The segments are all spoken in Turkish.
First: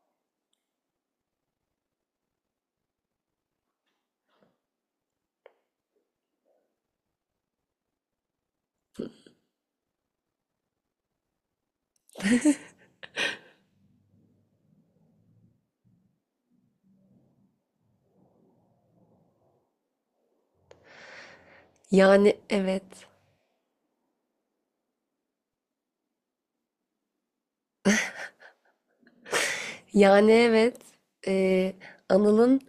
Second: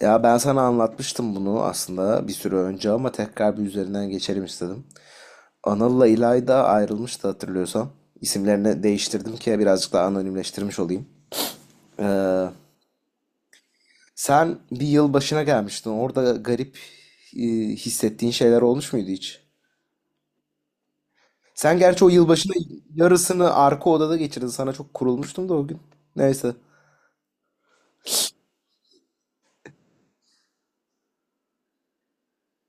Ya ben sana anlatmıştım bunu aslında bir süre önce ama tekrar bir üzerinden geçelim istedim. Anıl'la İlayda ayrılmıştı hatırlıyorsan. İsimlerini değiştirdim ki birazcık daha anonimleştirmiş olayım. Sen bir yıl başına gelmiştin. Orada garip e, hissettiğin şeyler olmuş muydu hiç? Sen gerçi o Yani yılbaşının evet. yarısını arka odada geçirdin. Sana çok kurulmuştum da o gün. Neyse. Yani evet. Ee, Anıl'ın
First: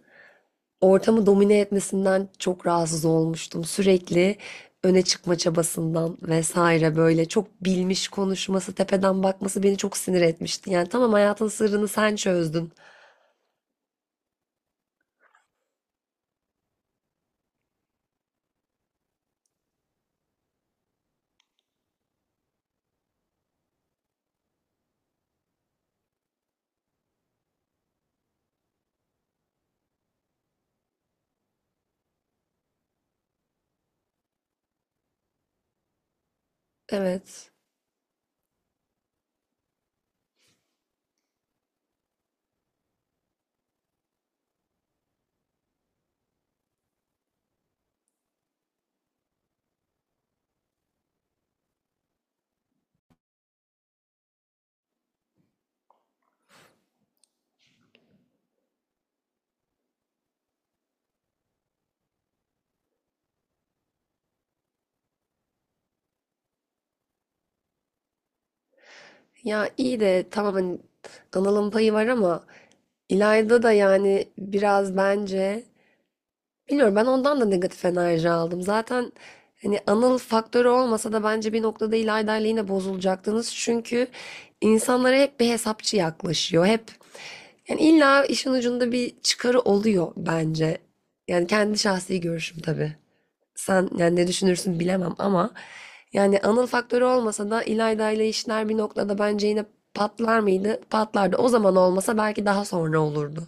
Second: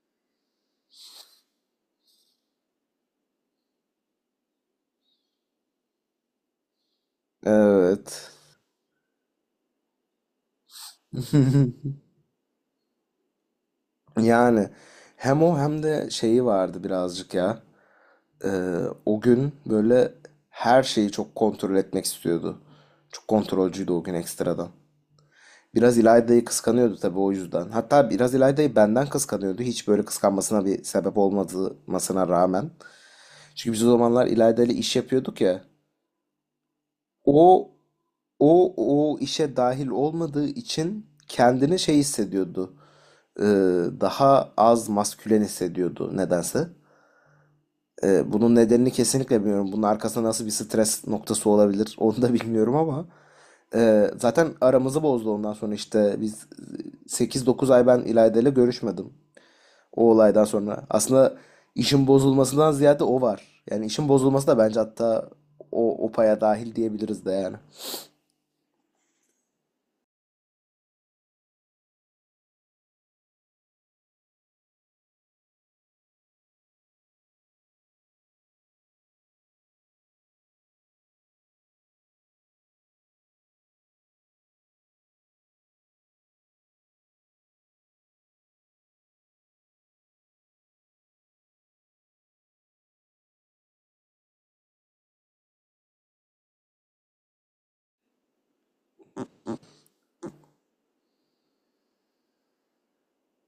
ortamı domine etmesinden çok rahatsız olmuştum. Sürekli öne çıkma çabasından vesaire böyle çok bilmiş Evet. konuşması, tepeden bakması beni çok sinir etmişti. Yani tamam hayatın sırrını sen çözdün. Yani hem o hem de şeyi vardı birazcık ya. Ee, O gün böyle her şeyi çok kontrol etmek istiyordu. Çok kontrolcüydü o gün ekstradan. Biraz İlayda'yı kıskanıyordu tabii o yüzden. Hatta biraz İlayda'yı benden kıskanıyordu. Hiç böyle kıskanmasına bir sebep olmadığımasına rağmen. Çünkü biz o zamanlar İlayda ile iş yapıyorduk ya. Evet. O o işe dahil olmadığı için kendini şey hissediyordu. Ee, Daha az maskülen hissediyordu nedense. Bunun nedenini kesinlikle bilmiyorum. Bunun arkasında nasıl bir stres noktası olabilir onu da bilmiyorum ama zaten aramızı bozdu ondan sonra işte biz 8-9 ay ben İlayda ile görüşmedim o olaydan sonra. Aslında işin bozulmasından ziyade o var. Yani işin bozulması da bence hatta o paya dahil diyebiliriz de yani. Ya iyi de tamam hani Anıl'ın payı var ama İlayda da yani biraz bence bilmiyorum, ben ondan da negatif enerji aldım. Zaten hani Anıl faktörü olmasa da bence bir noktada İlayda ile yine bozulacaktınız. Çünkü insanlara hep bir hesapçı yaklaşıyor. Hep yani illa işin ucunda bir çıkarı oluyor bence. Yani kendi şahsi görüşüm tabii. Sen yani ne düşünürsün bilemem ama yani Anıl faktörü olmasa da İlayda ile işler bir noktada bence yine patlar mıydı? Patlardı. O zaman olmasa belki daha sonra olurdu.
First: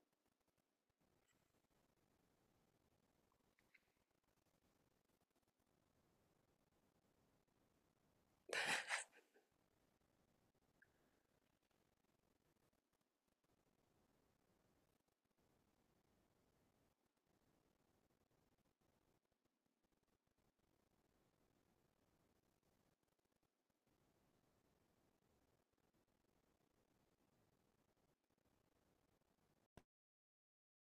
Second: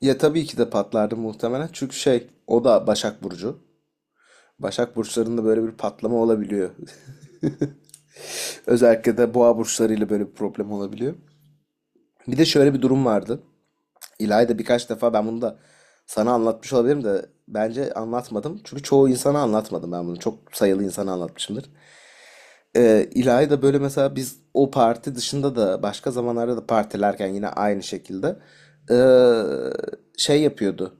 Ya tabii ki de patlardı muhtemelen. Çünkü şey o da Başak Burcu. Başak burçlarında böyle bir patlama olabiliyor. Özellikle de boğa burçlarıyla böyle bir problem olabiliyor. Bir de şöyle bir durum vardı. İlayda birkaç defa ben bunu da sana anlatmış olabilirim de bence anlatmadım. Çünkü çoğu insana anlatmadım ben bunu. Çok sayılı insana anlatmışımdır. İlayda böyle mesela biz o parti dışında da başka zamanlarda da partilerken yine aynı şekilde şey yapıyordu,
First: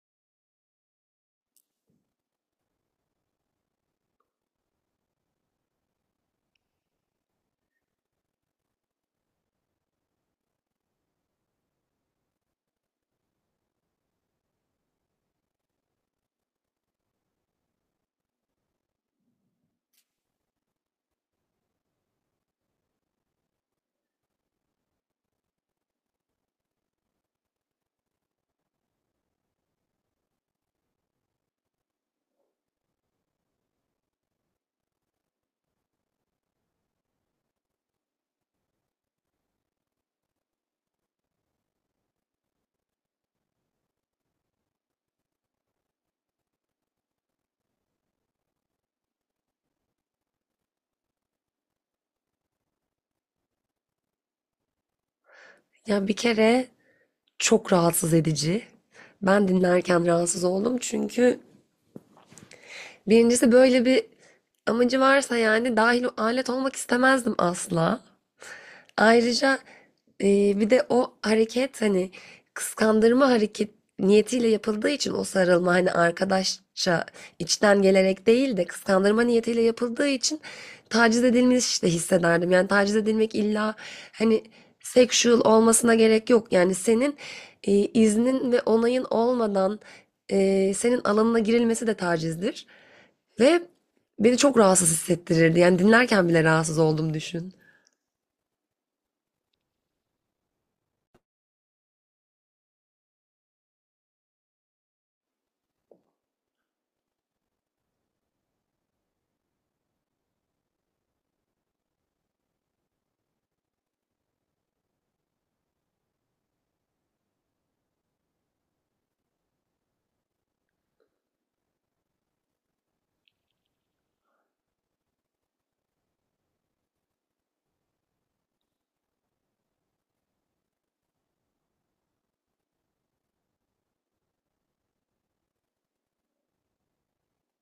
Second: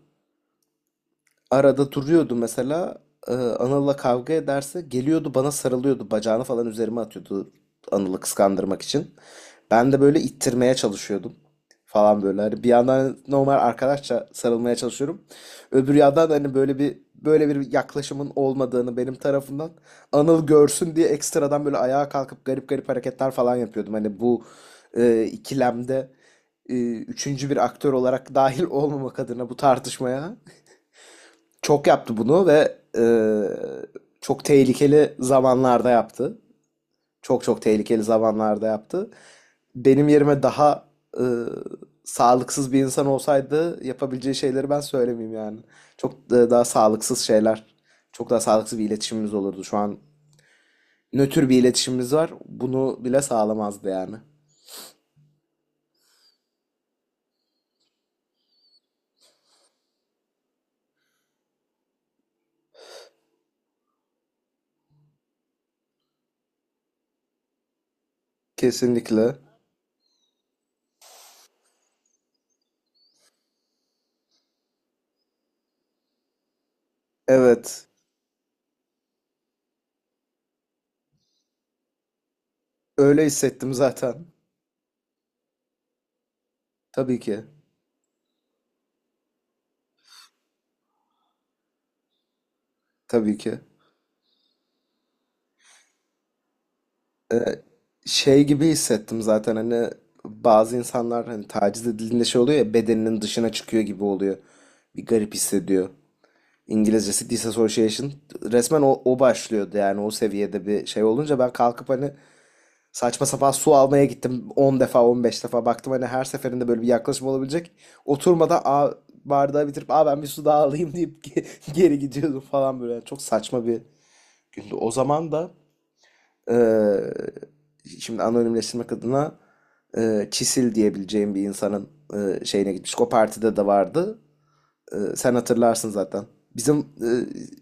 arada duruyordu mesela. Anıl'la kavga ederse geliyordu bana sarılıyordu. Bacağını falan üzerime atıyordu Anıl'ı kıskandırmak için. Ben de böyle ittirmeye çalışıyordum falan böyle. Hani bir yandan normal arkadaşça sarılmaya çalışıyorum. Öbür yandan hani böyle bir yaklaşımın olmadığını benim tarafından Anıl görsün diye ekstradan böyle ayağa kalkıp garip garip hareketler falan yapıyordum. Hani bu ikilemde üçüncü bir aktör olarak dahil olmamak adına bu tartışmaya. Çok yaptı bunu ve çok tehlikeli zamanlarda yaptı. Çok çok tehlikeli zamanlarda yaptı. Benim yerime daha e, sağlıksız bir insan olsaydı yapabileceği şeyleri ben söylemeyeyim yani. Çok daha sağlıksız şeyler, çok daha sağlıksız bir iletişimimiz olurdu. Şu an nötr bir iletişimimiz var. Bunu bile sağlamazdı yani. Ya bir kere çok rahatsız edici. Ben dinlerken rahatsız oldum çünkü birincisi böyle bir amacı varsa yani dahil alet olmak istemezdim asla. Kesinlikle. Ayrıca bir de o hareket hani kıskandırma hareket niyetiyle yapıldığı için o sarılma hani arkadaşça içten Evet. gelerek değil de kıskandırma niyetiyle yapıldığı için taciz edilmiş de hissederdim. Yani taciz Öyle edilmek hissettim illa zaten. hani sexual olmasına gerek yok. Yani senin Tabii ki. İznin ve onayın olmadan senin alanına girilmesi de tacizdir. Tabii ki. Ve beni çok rahatsız hissettirirdi. Yani dinlerken bile rahatsız oldum, e, düşün. şey gibi hissettim zaten hani bazı insanlar hani taciz edildiğinde şey oluyor ya, bedeninin dışına çıkıyor gibi oluyor. Bir garip hissediyor. İngilizcesi disassociation. Resmen o başlıyordu yani o seviyede bir şey olunca ben kalkıp hani saçma sapan su almaya gittim 10 defa 15 defa baktım hani her seferinde böyle bir yaklaşım olabilecek. Oturmadan bardağı bitirip ben bir su daha alayım deyip geri gidiyordum falan böyle. Yani çok saçma bir gündü. O zaman da ee, şimdi anonimleştirmek adına Çisil diyebileceğim bir insanın şeyine gitmiş. O partide de vardı. Sen hatırlarsın zaten. Bizim e,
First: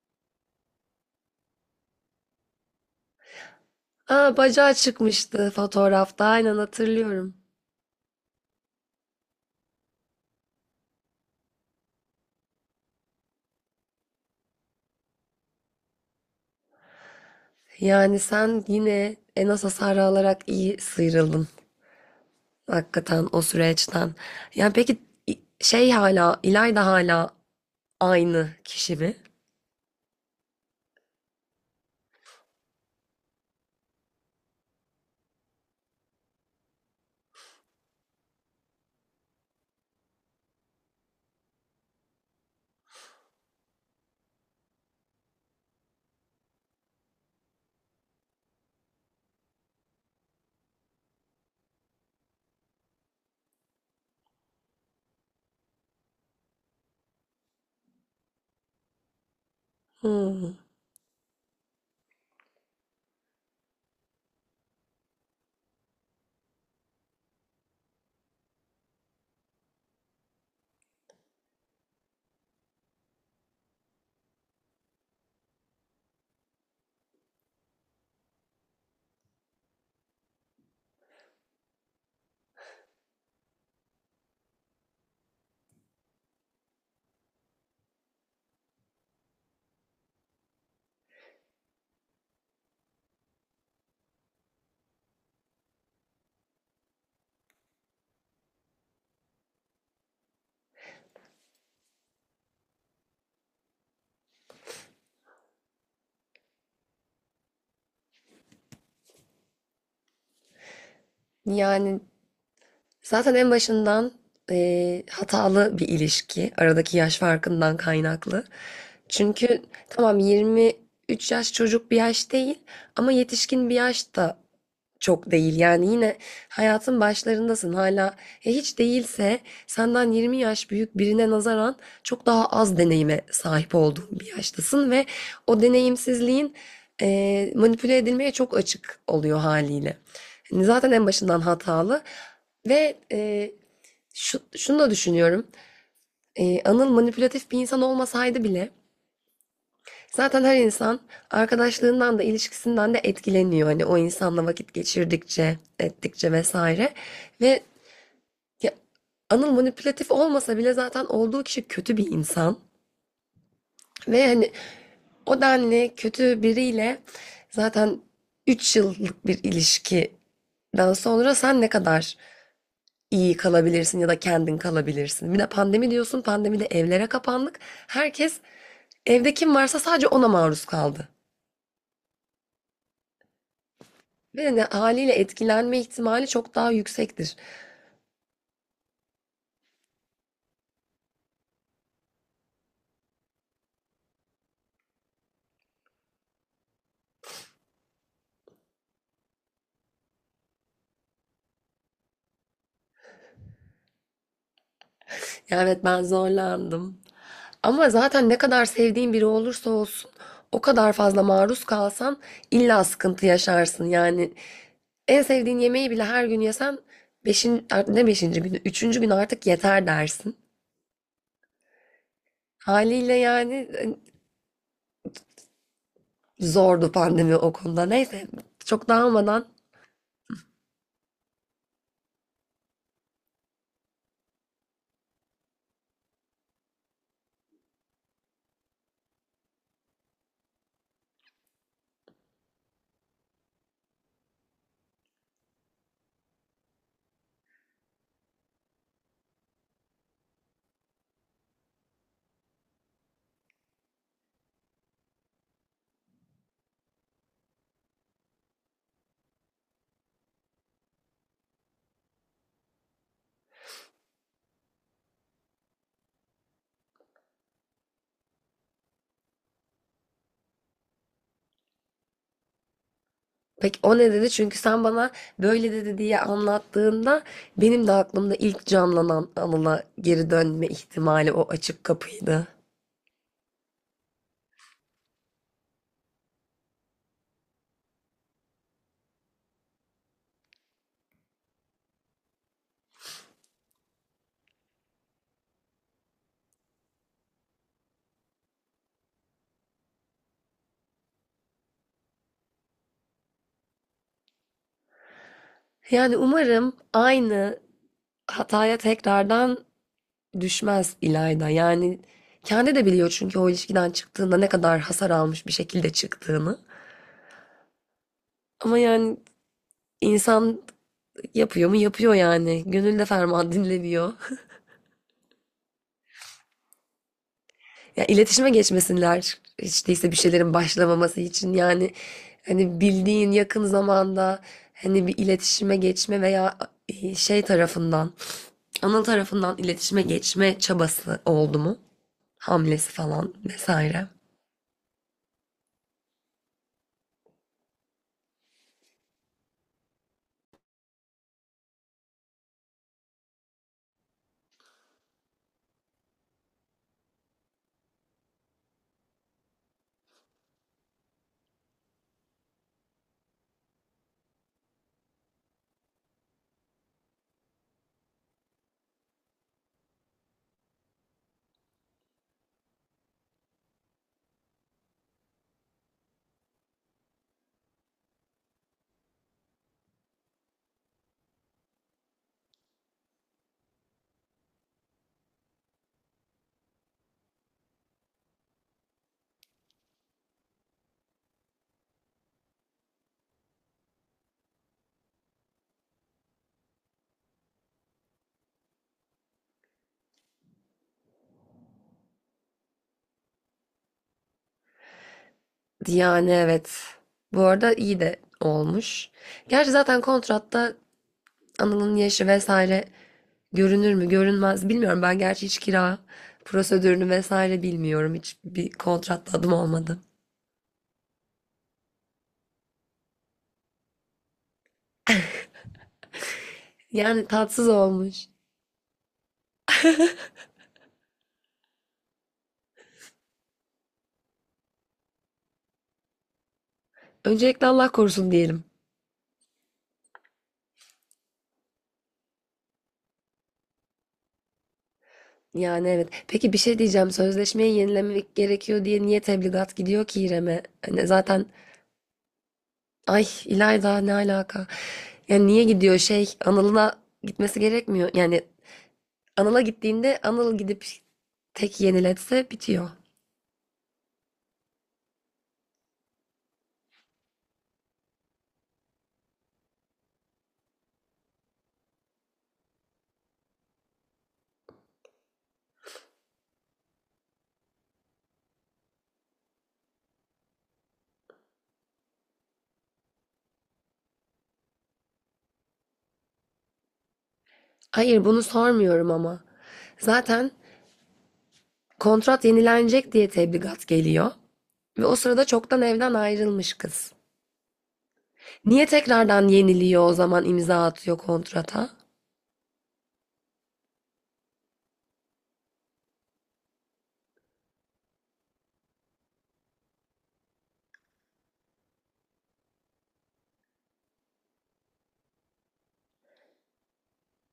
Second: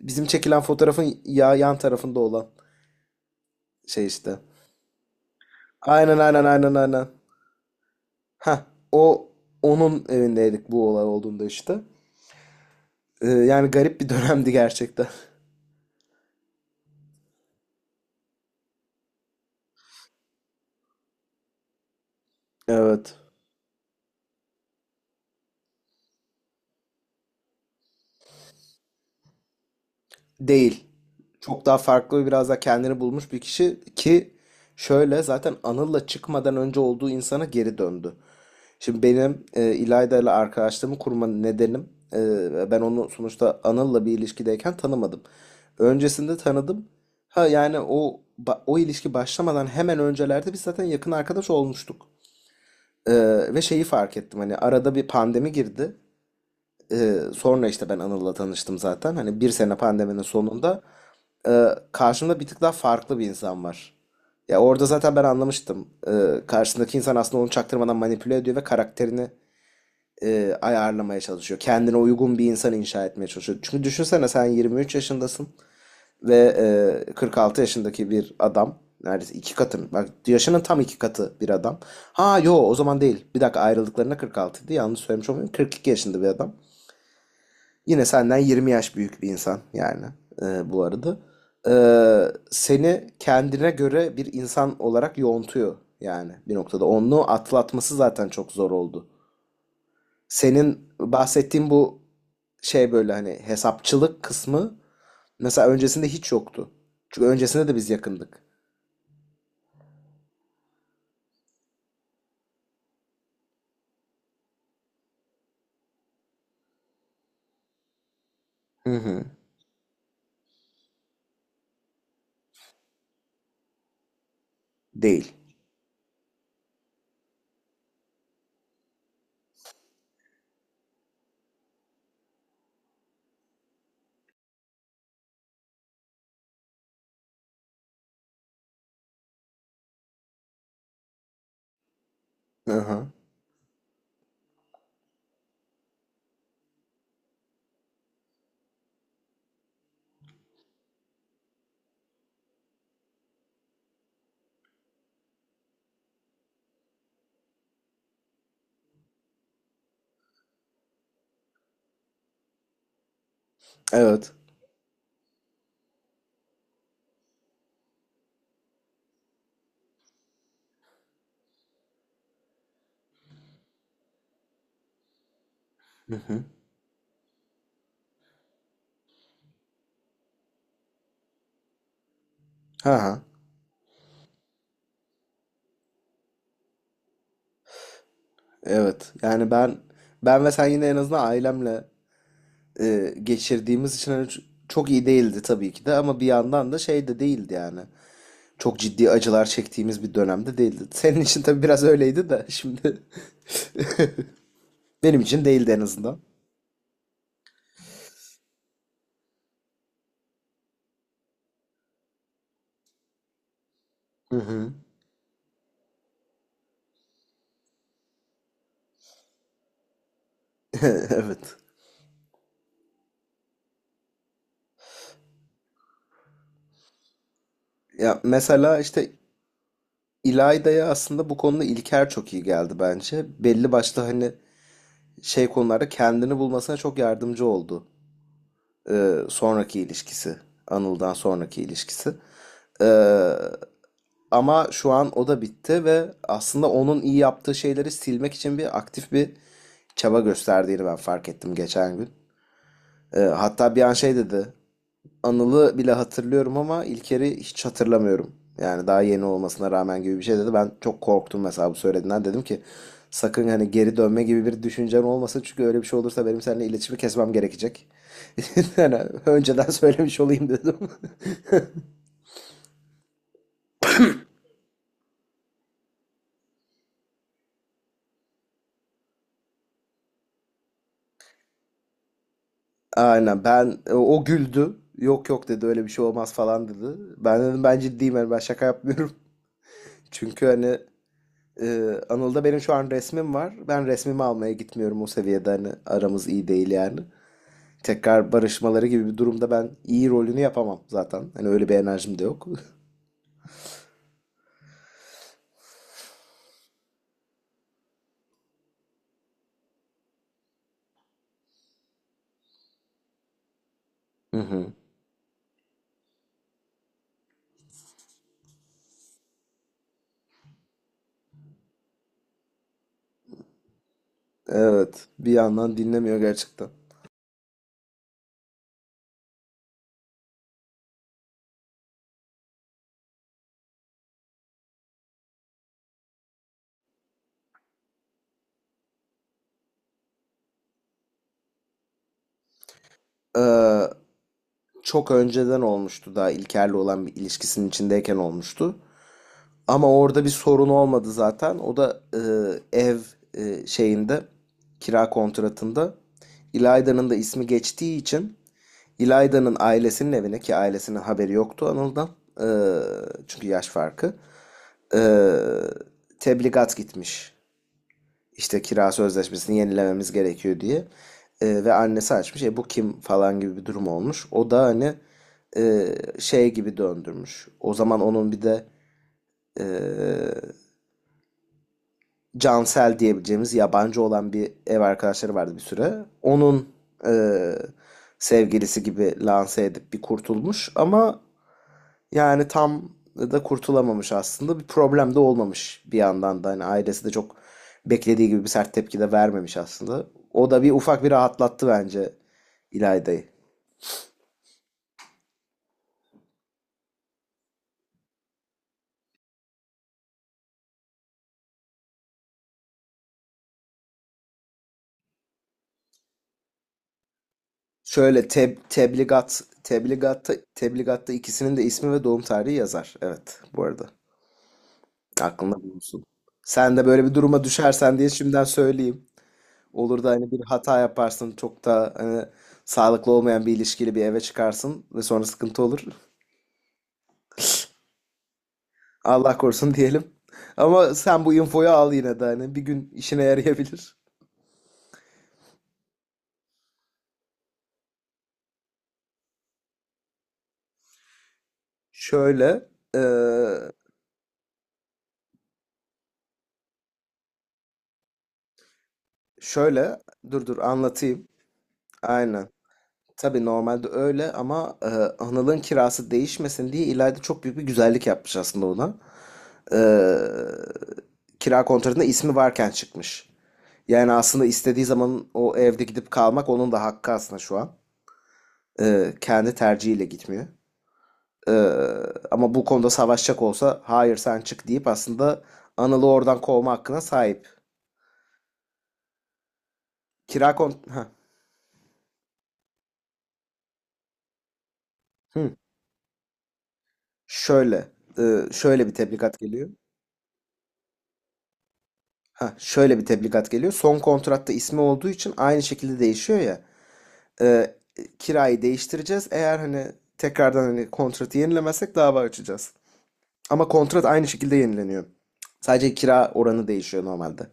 bizim çekilen fotoğrafın ya yan tarafında olan şey Aa, işte. bacağı çıkmıştı Aynen, fotoğrafta. aynen, Aynen aynen, aynen. hatırlıyorum. Ha, o onun evindeydik bu olay olduğunda işte. Yani garip bir dönemdi gerçekten. Yani sen yine en az hasar alarak iyi sıyrıldın. Evet. Hakikaten o süreçten. Yani peki İlayda hala aynı kişi mi? Değil. Çok daha farklı, biraz da kendini bulmuş bir kişi ki şöyle zaten Anıl'la çıkmadan önce olduğu insana geri döndü. Şimdi benim İlayda ile arkadaşlığımı kurma nedenim, ben onu sonuçta Anıl'la bir ilişkideyken tanımadım. Öncesinde tanıdım. Ha yani o ilişki başlamadan hemen öncelerde biz zaten yakın arkadaş olmuştuk. E, ve şeyi fark ettim, hani arada bir pandemi girdi. Sonra işte ben Anıl'la tanıştım zaten. Hani bir sene pandeminin Hmm. sonunda karşımda bir tık daha farklı bir insan var. Ya orada zaten ben anlamıştım. Karşısındaki insan aslında onu çaktırmadan manipüle ediyor ve karakterini ayarlamaya çalışıyor. Kendine uygun bir insan inşa etmeye çalışıyor. Çünkü düşünsene, sen 23 yaşındasın ve 46 yaşındaki bir adam. Neredeyse iki katın. Bak, yaşının tam iki katı bir adam. Ha yo, o zaman değil. Bir dakika, ayrıldıklarına 46 idi. Yanlış söylemiş olmayayım. 42 yaşında bir adam. Yine senden 20 yaş büyük bir insan yani bu arada. E, seni kendine göre bir insan olarak yoğuntuyor yani bir noktada. Onu atlatması zaten çok zor oldu. Senin bahsettiğin bu şey, böyle hani hesapçılık kısmı mesela öncesinde hiç yoktu. Çünkü öncesinde de biz yakındık. Yani zaten en başından hatalı bir ilişki. Aradaki yaş farkından kaynaklı. Hı hı. Çünkü tamam 23 yaş çocuk bir yaş değil ama yetişkin bir yaş da çok Değil. değil. Yani yine hayatın başlarındasın hala. Hiç değilse senden 20 yaş büyük birine nazaran çok daha az deneyime sahip olduğun bir yaştasın ve o deneyimsizliğin manipüle edilmeye çok açık oluyor haliyle. Hani zaten en başından hatalı. Hı Ve hı. Şunu da düşünüyorum. Anıl manipülatif bir insan olmasaydı bile zaten her insan arkadaşlığından da ilişkisinden de etkileniyor. Hani o insanla vakit geçirdikçe, ettikçe vesaire. Ve ya, Anıl manipülatif olmasa bile zaten olduğu kişi kötü bir insan. Ve Evet. hani o denli kötü biriyle zaten 3 yıllık bir ilişkiden sonra sen ne kadar iyi kalabilirsin ya da kendin kalabilirsin. Bir de pandemi Hı diyorsun, hı. pandemide evlere kapandık. Herkes evde kim varsa sadece ona maruz kaldı. Ha ha. Ve hani haliyle etkilenme ihtimali çok daha yüksektir. Evet. Yani ben ve sen yine en azından ailemle geçirdiğimiz için hani çok iyi değildi tabii ki de ama bir yandan da şey de değildi yani. Çok ciddi acılar çektiğimiz bir dönemde değildi. Senin için tabii biraz öyleydi de şimdi benim için Ya değildi en evet, ben azından. zorlandım. Ama zaten ne kadar sevdiğin biri olursa olsun o kadar fazla maruz kalsan illa sıkıntı yaşarsın. Yani Hı hı. en sevdiğin yemeği bile her gün yesen ne beşinci günü, üçüncü gün artık yeter dersin. Evet. Haliyle yani zordu pandemi o konuda. Ya Neyse, mesela çok işte dağılmadan İlayda'ya aslında bu konuda İlker çok iyi geldi bence. Belli başlı hani şey konularda kendini bulmasına çok yardımcı oldu. Sonraki ilişkisi. Anıl'dan sonraki ilişkisi. Ee, Ama şu an o da bitti ve aslında onun iyi yaptığı şeyleri silmek için bir çaba gösterdiğini ben fark ettim geçen gün. Hatta bir an şey dedi. Anıl'ı bile hatırlıyorum ama İlker'i hiç hatırlamıyorum. Yani daha yeni olmasına rağmen, gibi bir şey dedi. Ben çok korktum mesela bu söylediğinden. Dedim ki sakın hani geri dönme gibi bir düşüncen olmasın. Çünkü öyle bir şey olursa benim seninle iletişimi kesmem gerekecek. Yani önceden söylemiş olayım dedim. peki o ne dedi? Çünkü sen bana böyle dedi diye anlattığında benim de aklımda ilk canlanan anına geri dönme ihtimali o açık kapıydı. Aynen, ben o güldü. Yok yok dedi, öyle bir şey olmaz falan dedi. Ben dedim ben ciddiyim yani, ben şaka yapmıyorum. Çünkü hani Anıl'da benim şu an resmim var. Ben resmimi almaya gitmiyorum, o seviyede hani aramız iyi değil yani. Tekrar barışmaları gibi bir durumda ben iyi rolünü yapamam zaten. Hani öyle bir enerjim de yok. Yani umarım aynı hataya tekrardan düşmez İlayda. Yani kendi de biliyor çünkü o ilişkiden çıktığında Hı ne hı. kadar hasar almış bir şekilde çıktığını. Ama yani insan yapıyor mu? Yapıyor yani. Gönül de ferman dinlemiyor. Evet, bir yandan dinlemiyor gerçekten. Ya iletişime geçmesinler. Hiç değilse bir şeylerin başlamaması için yani hani bildiğin yakın zamanda hani bir iletişime geçme veya şey tarafından, ana tarafından iletişime geçme çabası oldu mu? Hamlesi falan Ee, vesaire. Çok önceden olmuştu, daha İlker'le olan bir ilişkisinin içindeyken olmuştu. Ama orada bir sorun olmadı zaten. O da ev şeyinde, kira kontratında İlayda'nın da ismi geçtiği için İlayda'nın ailesinin evine, ki ailesinin haberi yoktu Anıl'dan, e, çünkü yaş farkı, e, tebligat gitmiş. İşte kira sözleşmesini yenilememiz gerekiyor diye. Ve annesi açmış. Bu kim falan gibi bir durum olmuş. O da hani şey gibi döndürmüş. O zaman onun bir de e, Cansel diyebileceğimiz yabancı olan bir ev arkadaşları vardı bir süre. Onun eee, sevgilisi gibi lanse edip bir kurtulmuş ama yani tam da kurtulamamış aslında. Bir problem de olmamış bir yandan da. Hani ailesi de çok beklediği gibi bir sert tepki de vermemiş aslında. O da bir ufak rahatlattı bence İlayda'yı. Yani evet. Bu arada iyi de olmuş. Gerçi zaten kontratta Anıl'ın yaşı vesaire görünür mü görünmez bilmiyorum. Ben gerçi hiç kira prosedürünü vesaire bilmiyorum. Şöyle, Hiç teb bir kontratta tebligat adım olmadı. tebligatta tebligatta ikisinin de ismi ve doğum tarihi yazar. Evet, bu arada. Aklında bulunsun. Sen de böyle bir Yani duruma tatsız düşersen diye olmuş. şimdiden söyleyeyim. Olur da hani bir hata yaparsın, çok da hani sağlıklı olmayan bir ilişkili bir eve çıkarsın ve sonra sıkıntı olur. Öncelikle Allah korusun diyelim. Allah korusun diyelim. Ama sen bu infoyu al yine de, hani bir gün işine yarayabilir. Yani evet. Peki bir şey diyeceğim. Sözleşmeyi yenilemek gerekiyor diye niye tebligat gidiyor ki İrem'e? Hani zaten Şöyle, ay eee, İlayda ne alaka? Yani niye gidiyor, şey Anıl'ına gitmesi gerekmiyor. Yani Anıl'a şöyle, gittiğinde dur Anıl dur gidip anlatayım. tek Aynen. yeniletse bitiyor. Tabii normalde öyle ama Anıl'ın kirası değişmesin diye İlayda çok büyük bir güzellik yapmış aslında ona. e, kira kontratında ismi varken çıkmış. Yani aslında istediği zaman o evde gidip kalmak onun da hakkı aslında şu an. Kendi tercihiyle gitmiyor. E, ama bu konuda savaşacak olsa hayır sen çık deyip aslında Anıl'ı oradan kovma hakkına sahip. Hayır, bunu sormuyorum ama. Kira Zaten kont... Heh. kontrat yenilenecek diye tebligat geliyor. Ve o sırada Hı. çoktan evden ayrılmış kız. Şöyle. e, Niye şöyle bir tebligat tekrardan geliyor. yeniliyor o zaman, imza atıyor kontrata? Heh, şöyle bir tebligat geliyor. Son kontratta ismi olduğu için aynı şekilde değişiyor ya. e, kirayı değiştireceğiz. Eğer hani tekrardan hani kontratı yenilemezsek dava açacağız. Ama kontrat aynı şekilde yenileniyor. Sadece kira oranı değişiyor normalde.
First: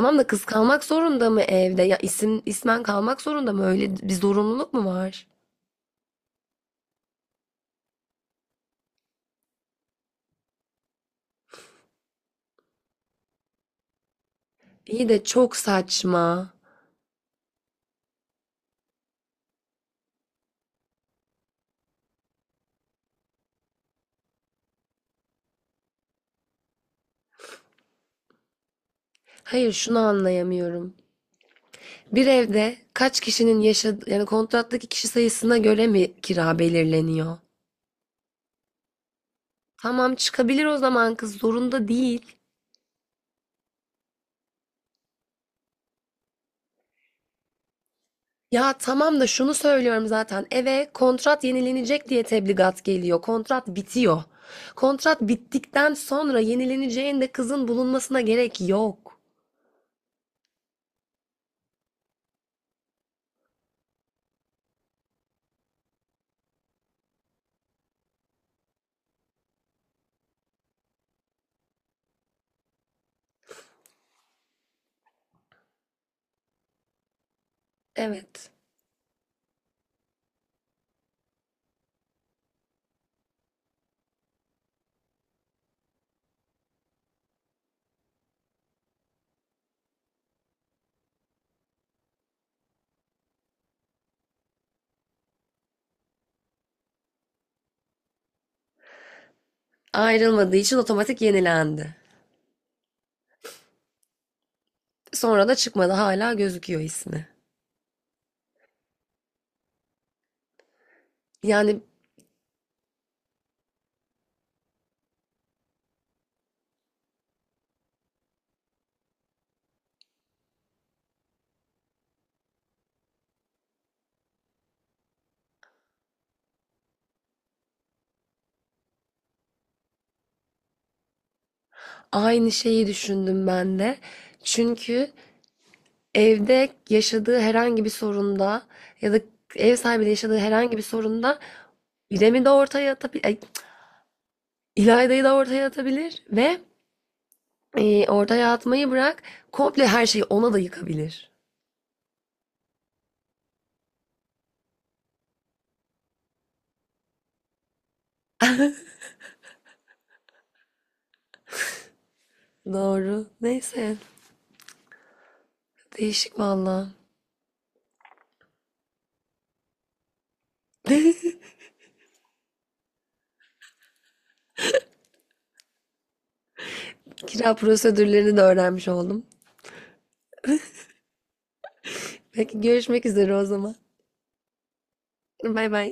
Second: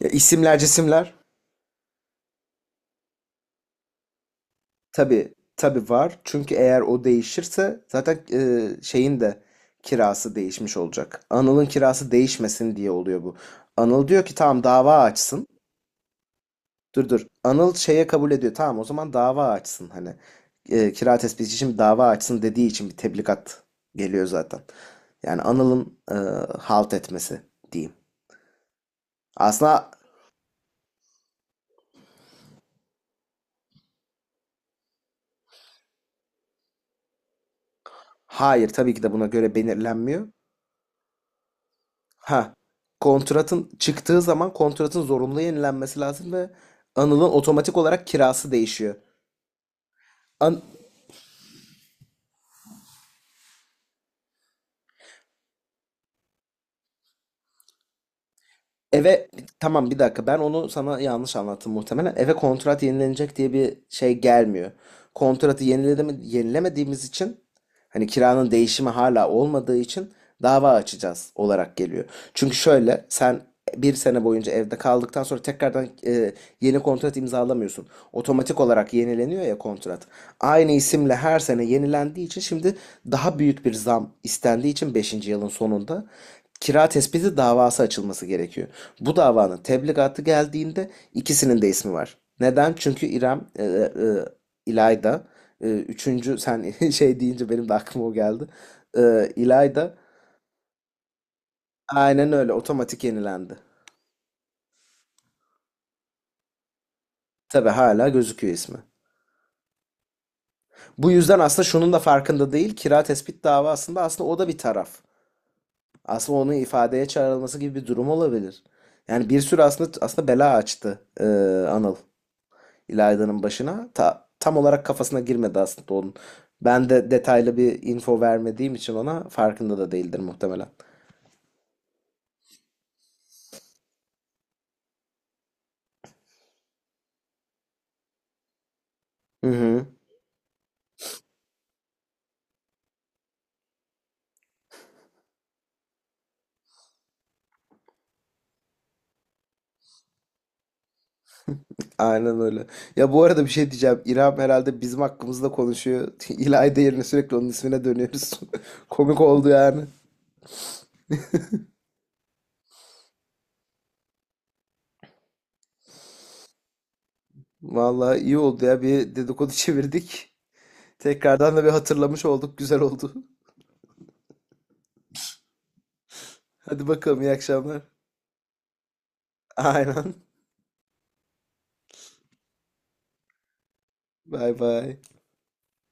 Ya da kız isimler kalmak cisimler zorunda mı evde? Ya isim ismen kalmak zorunda mı? Öyle bir zorunluluk mu var? tabii tabii var. Çünkü eğer o değişirse zaten şeyin de kirası değişmiş olacak. Anıl'ın kirası değişmesin diye oluyor bu. Anıl diyor ki tamam dava İyi de açsın. çok saçma. Dur dur. Anıl şeye kabul ediyor. Tamam o zaman dava açsın hani. Kira tespiti için dava açsın dediği için bir tebligat geliyor zaten. Yani Anıl'ın halt etmesi diyeyim. Hayır, Aslında şunu anlayamıyorum. Bir evde kaç kişinin yaşadığı, yani kontrattaki kişi sayısına göre mi kira belirleniyor? hayır tabii ki de buna göre Tamam, belirlenmiyor. çıkabilir o zaman, kız zorunda değil. Ha, kontratın çıktığı zaman kontratın zorunlu yenilenmesi lazım ve Anıl'ın otomatik olarak kirası Ya değişiyor. tamam da şunu söylüyorum zaten. An- Eve kontrat yenilenecek diye tebligat geliyor. Kontrat bitiyor. Kontrat bittikten sonra yenileneceğinde kızın bulunmasına gerek yok. Eve, tamam, bir dakika, ben onu sana yanlış anlattım muhtemelen. Eve kontrat yenilenecek diye bir şey gelmiyor. Kontratı yenilemediğimiz için, hani kiranın değişimi hala olmadığı için dava açacağız olarak geliyor. Çünkü şöyle, sen bir sene boyunca evde kaldıktan sonra tekrardan yeni kontrat imzalamıyorsun. Evet. Otomatik olarak yenileniyor ya kontrat. Aynı isimle her sene yenilendiği için, şimdi daha büyük bir zam istendiği için beşinci yılın sonunda kira tespiti davası açılması gerekiyor. Bu davanın tebligatı geldiğinde ikisinin de ismi var. Neden? Çünkü İrem, İlayda, üçüncü sen şey deyince benim de aklıma o geldi. İlayda, Ayrılmadığı için otomatik yenilendi. aynen öyle, otomatik yenilendi. Sonra da çıkmadı, hala gözüküyor ismi. Tabii hala gözüküyor ismi. Bu yüzden aslında Yani şunun da farkında değil. Kira tespit davasında aslında o da bir taraf. Aslında onun ifadeye çağrılması gibi bir durum olabilir. Yani bir sürü aslında bela açtı Anıl İlayda'nın başına. Tam olarak kafasına girmedi aslında onun. Ben de detaylı bir info vermediğim için ona, farkında da değildir muhtemelen. aynı şeyi düşündüm ben de. Çünkü evde yaşadığı herhangi bir sorunda ya da Hı ev hı. sahibiyle yaşadığı herhangi bir sorunda İrem'i de ortaya atabilir, İlayda'yı da ortaya atabilir ve orada yatmayı bırak. Komple her şeyi ona da yıkabilir. Aynen öyle. Ya bu arada bir şey diyeceğim. İrem herhalde bizim hakkımızda konuşuyor. İlayda yerine sürekli onun ismine dönüyoruz. Komik oldu yani. Doğru. Neyse. Değişik valla. Vallahi iyi oldu ya. Bir dedikodu çevirdik. Tekrardan da bir hatırlamış olduk. Güzel oldu. Hadi bakalım, iyi Kira akşamlar. prosedürlerini de öğrenmiş oldum. Aynen. Peki görüşmek üzere o zaman. Bay bay. Bay bay.